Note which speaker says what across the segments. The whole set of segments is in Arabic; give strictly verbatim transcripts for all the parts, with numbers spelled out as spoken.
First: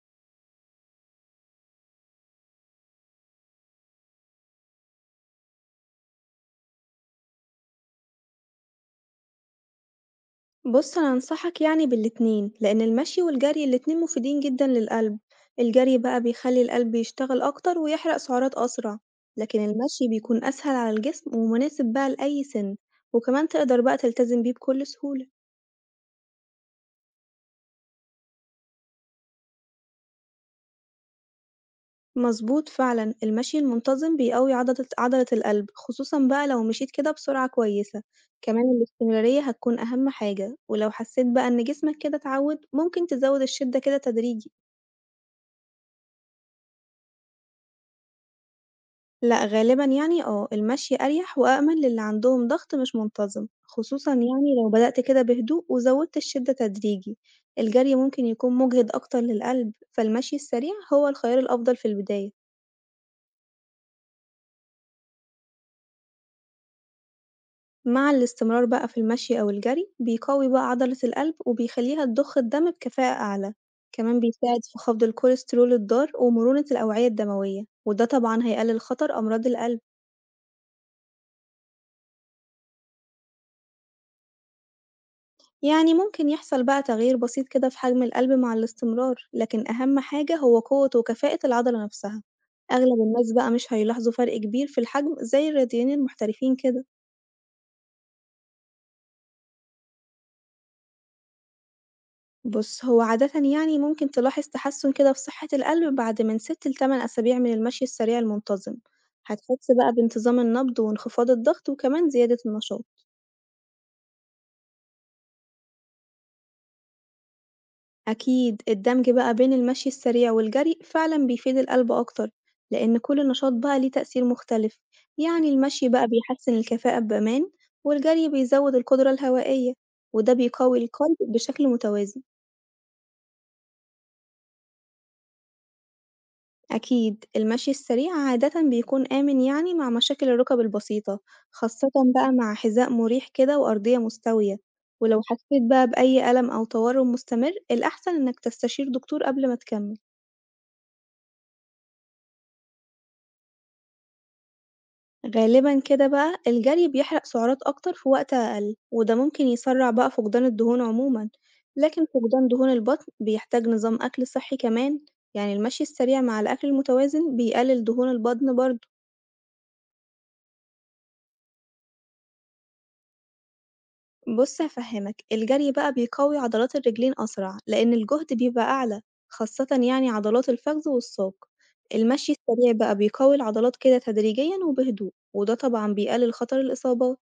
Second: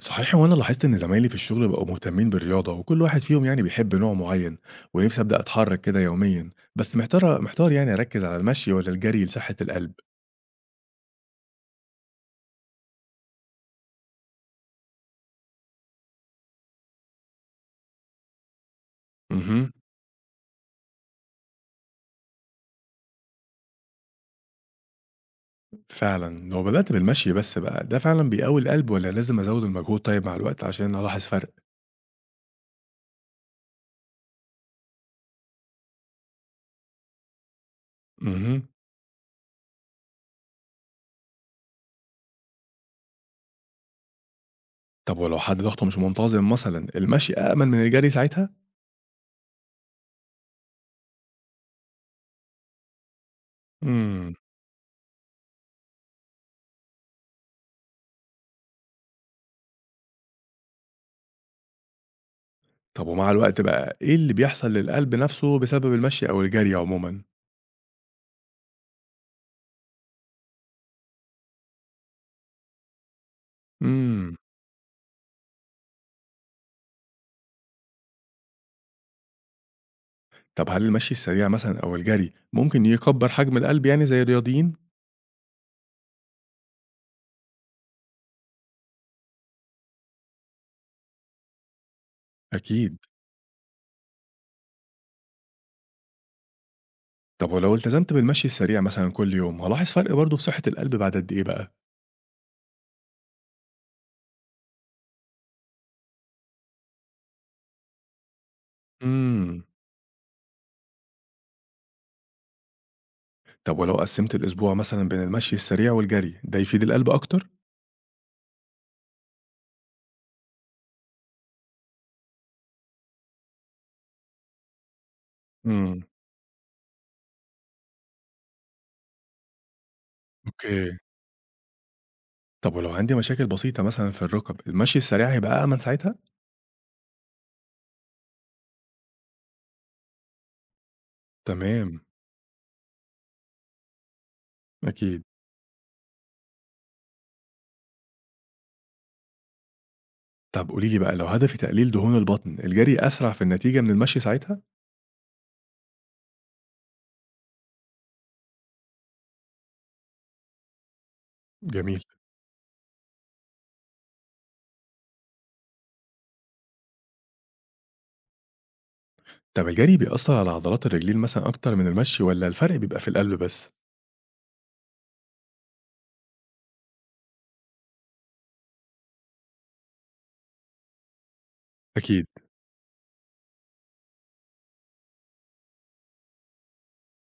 Speaker 1: صحيح، وانا لاحظت ان زمايلي في الشغل بقوا مهتمين بالرياضه، وكل واحد فيهم يعني بيحب نوع معين. ونفسي ابدا اتحرك كده يوميا. بس محتار محتار يعني اركز على المشي ولا الجري لصحه القلب؟
Speaker 2: بص أنا أنصحك يعني بالاتنين لأن المشي والجري الاتنين مفيدين جدا للقلب. الجري بقى بيخلي القلب يشتغل أكتر ويحرق سعرات أسرع. لكن
Speaker 1: اها.
Speaker 2: المشي بيكون أسهل على الجسم ومناسب بقى لأي سن، وكمان تقدر بقى تلتزم بيه بكل سهولة.
Speaker 1: فعلا لو بدات بالمشي بس بقى، ده فعلا بيقوي القلب ولا لازم ازود المجهود طيب مع الوقت عشان الاحظ فرق؟
Speaker 2: مظبوط، فعلا المشي المنتظم بيقوي عضلة عضلة القلب، خصوصا بقى لو مشيت كده بسرعة كويسة.
Speaker 1: اها.
Speaker 2: كمان الاستمرارية هتكون أهم حاجة، ولو حسيت بقى إن جسمك كده اتعود ممكن تزود الشدة كده تدريجي.
Speaker 1: طب ولو حد ضغطه مش منتظم مثلا، المشي امن من الجري ساعتها؟
Speaker 2: لأ، غالبًا يعني آه، المشي أريح وأأمن للي عندهم ضغط مش منتظم، خصوصًا
Speaker 1: امم.
Speaker 2: يعني لو بدأت كده بهدوء وزودت الشدة تدريجي. الجري ممكن يكون مجهد أكتر للقلب، فالمشي السريع هو الخيار الأفضل في البداية.
Speaker 1: طب ومع الوقت بقى ايه اللي بيحصل للقلب نفسه بسبب المشي او الجري عموما؟
Speaker 2: مع الاستمرار بقى في المشي أو الجري بيقوي بقى عضلة القلب وبيخليها تضخ الدم بكفاءة أعلى، كمان
Speaker 1: امم.
Speaker 2: بيساعد في خفض الكوليسترول الضار ومرونة الأوعية الدموية، وده طبعًا هيقلل خطر أمراض القلب.
Speaker 1: طب هل المشي السريع مثلًا أو الجري ممكن يكبّر حجم القلب يعني زي الرياضيين؟
Speaker 2: يعني ممكن يحصل بقى تغيير بسيط كده في حجم القلب مع الاستمرار، لكن أهم حاجة هو قوة وكفاءة العضلة نفسها.
Speaker 1: أكيد.
Speaker 2: أغلب الناس بقى مش هيلاحظوا فرق كبير في الحجم زي الرياضيين المحترفين كده.
Speaker 1: طب ولو التزمت بالمشي السريع مثلًا كل يوم، هالاحظ فرق برضه في صحة القلب بعد قد إيه بقى؟
Speaker 2: بص، هو عادة يعني ممكن تلاحظ تحسن كده في صحة القلب بعد من ست لتمن أسابيع من المشي السريع المنتظم.
Speaker 1: إمم.
Speaker 2: هتحس بقى بانتظام النبض وانخفاض الضغط وكمان زيادة النشاط.
Speaker 1: طب ولو قسّمت الأسبوع مثلًا بين المشي السريع والجري، ده يفيد القلب أكتر؟
Speaker 2: أكيد الدمج بقى بين المشي السريع والجري فعلا بيفيد القلب أكتر، لإن كل نشاط بقى ليه تأثير مختلف، يعني المشي
Speaker 1: إمم،
Speaker 2: بقى بيحسن الكفاءة بأمان، والجري بيزود القدرة الهوائية، وده بيقوي
Speaker 1: أوكي.
Speaker 2: القلب بشكل متوازن.
Speaker 1: طب ولو عندي مشاكل بسيطة مثلًا في الركب، المشي السريع هيبقى أأمن ساعتها؟
Speaker 2: أكيد المشي السريع عادة بيكون آمن يعني مع مشاكل الركب البسيطة، خاصة
Speaker 1: تمام،
Speaker 2: بقى مع حذاء مريح كده وأرضية مستوية. ولو
Speaker 1: أكيد.
Speaker 2: حسيت بقى بأي ألم أو تورم مستمر الأحسن إنك تستشير دكتور قبل ما تكمل.
Speaker 1: طب قولي لي بقى لو هدفي تقليل دهون البطن، الجري أسرع في النتيجة من المشي ساعتها؟
Speaker 2: غالبًا كده بقى الجري بيحرق سعرات أكتر في وقت أقل، وده ممكن يسرع بقى فقدان الدهون عمومًا.
Speaker 1: جميل.
Speaker 2: لكن فقدان دهون البطن بيحتاج نظام أكل صحي كمان، يعني المشي السريع مع الأكل المتوازن بيقلل دهون البطن برضه.
Speaker 1: طب الجري بيأثر على عضلات الرجلين مثلًا أكتر من المشي والّا الفرق بيبقى في القلب بس؟
Speaker 2: بص هفهمك، الجري بقى بيقوي عضلات الرجلين أسرع لأن الجهد بيبقى أعلى، خاصة يعني عضلات الفخذ والساق.
Speaker 1: أكيد،
Speaker 2: المشي السريع بقى بيقوي العضلات كده تدريجيًا وبهدوء، وده طبعًا بيقلل خطر الإصابات.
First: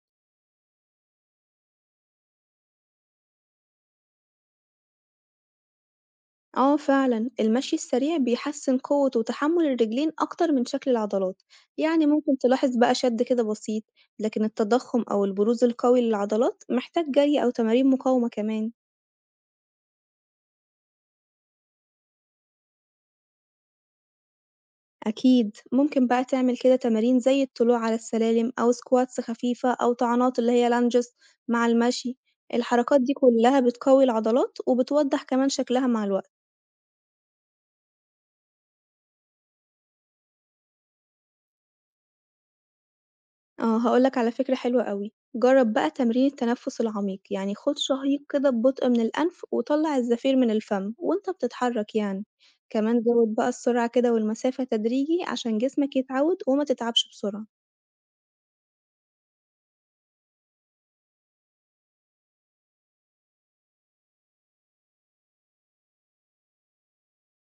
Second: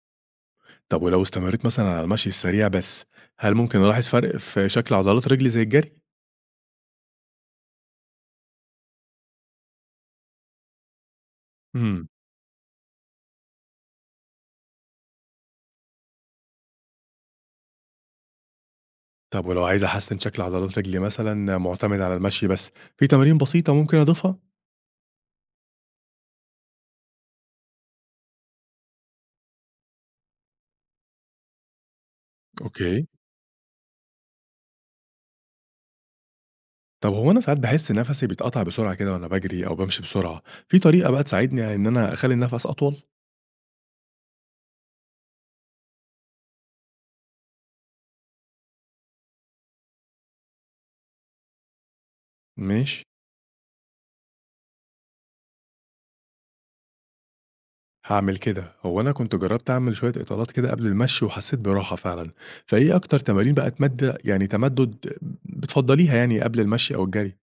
Speaker 1: طب ولو استمريت مثلًا على المشي السريع بس، هل ممكن ألاحظ فرق في شكل عضلات رجلي زي الجري؟
Speaker 2: آه فعلًا، المشي السريع بيحسّن قوة وتحمُّل الرجلين أكتر من شكل العضلات، يعني
Speaker 1: إمم،
Speaker 2: ممكن تلاحظ بقى شد كده بسيط، لكن التضخُّم أو البروز القوي للعضلات محتاج جري أو تمارين مقاومة كمان.
Speaker 1: طب ولو عايز أحسّن شكل عضلات رجلي مثلًا مُعتمد على المشي بس، في تمارين بسيطة ممكن أضيفها؟
Speaker 2: أكيد، ممكن بقى تعمل كده تمارين زي الطلوع على السلالم أو squats خفيفة أو طعنات اللي هي lunges مع المشي. الحركات
Speaker 1: أوكي،
Speaker 2: دي كلّها بتقوي العضلات وبتوضّح كمان شكلها مع الوقت.
Speaker 1: طب هو أنا ساعات باحس نَفَسي بيتقطع بسرعة كده وأنا باجري أو بامشي بسرعة، في طريقة بقى تساعدني إن أنا أخلّي النَفَس أطول؟
Speaker 2: آه، هاقول لك على فكرة حلوة أوي، جرّب بقى تمرين التنفس العميق، يعني خُد شهيق كده ببطء من الأنف وطلّع الزفير من الفم وأنت بتتحرك يعني. كمان
Speaker 1: ماشي.
Speaker 2: زوّد بقى السرعة كده والمسافة تدريجي عشان جسمك يتعوّد وما تتعبش بسرعة.
Speaker 1: هاعمل كده. هو أنا كنت جربت أعمل شوية إطالات كده قبل المشي وحسيت براحة فعلا، فإيه أكتر تمارين بقى تمد يعني تمدد بتفضليها يعني قبل المشي أو الجري؟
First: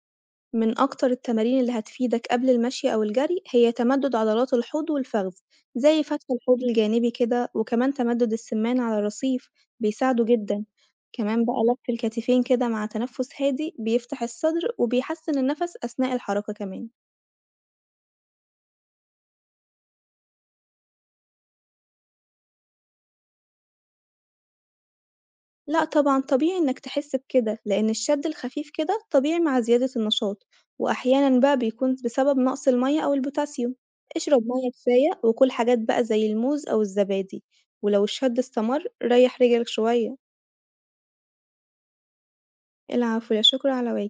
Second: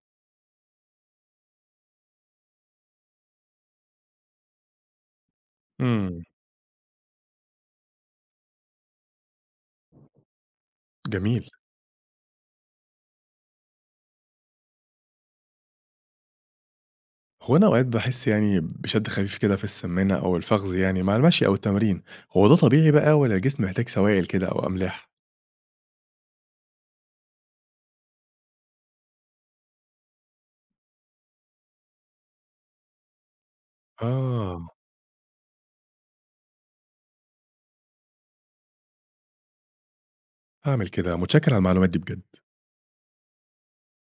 Speaker 2: من أكتر التمارين اللي هتفيدك قبل المشي أو الجري هي تمدد عضلات الحوض والفخذ، زي
Speaker 1: امم.
Speaker 2: فتح الحوض الجانبي كده، وكمان تمدد السمان على الرصيف. بيساعدوا جدا. كمان
Speaker 1: جميل.
Speaker 2: بقى لف الكتفين كده مع تنفس هادي بيفتح الصدر وبيحسن النفس أثناء الحركة كمان.
Speaker 1: هو أنا أوقات بحس يعني بشد خفيف كده في السمانة أو الفخذ يعني مع المشي أو التمرين، هو ده طبيعي بقى ولا الجسم محتاج سوائل كده أو أملاح؟
Speaker 2: لأ طبعًا، طبيعي إنك تحس بكده، لإن الشد الخفيف كده طبيعي مع زيادة النشاط، وأحيانًا بقى بيكون بسبب نقص المَيَّة أو البوتاسيوم. اشرب
Speaker 1: آه.
Speaker 2: مَيَّة كفاية وكُل حاجات بقى زي الموز أو الزبادي، ولو الشد استمر ريح رجلك شوية.
Speaker 1: هعمل كده، متشكر على المعلومات دي بجد.
Speaker 2: العفو، لا شكر على واجب.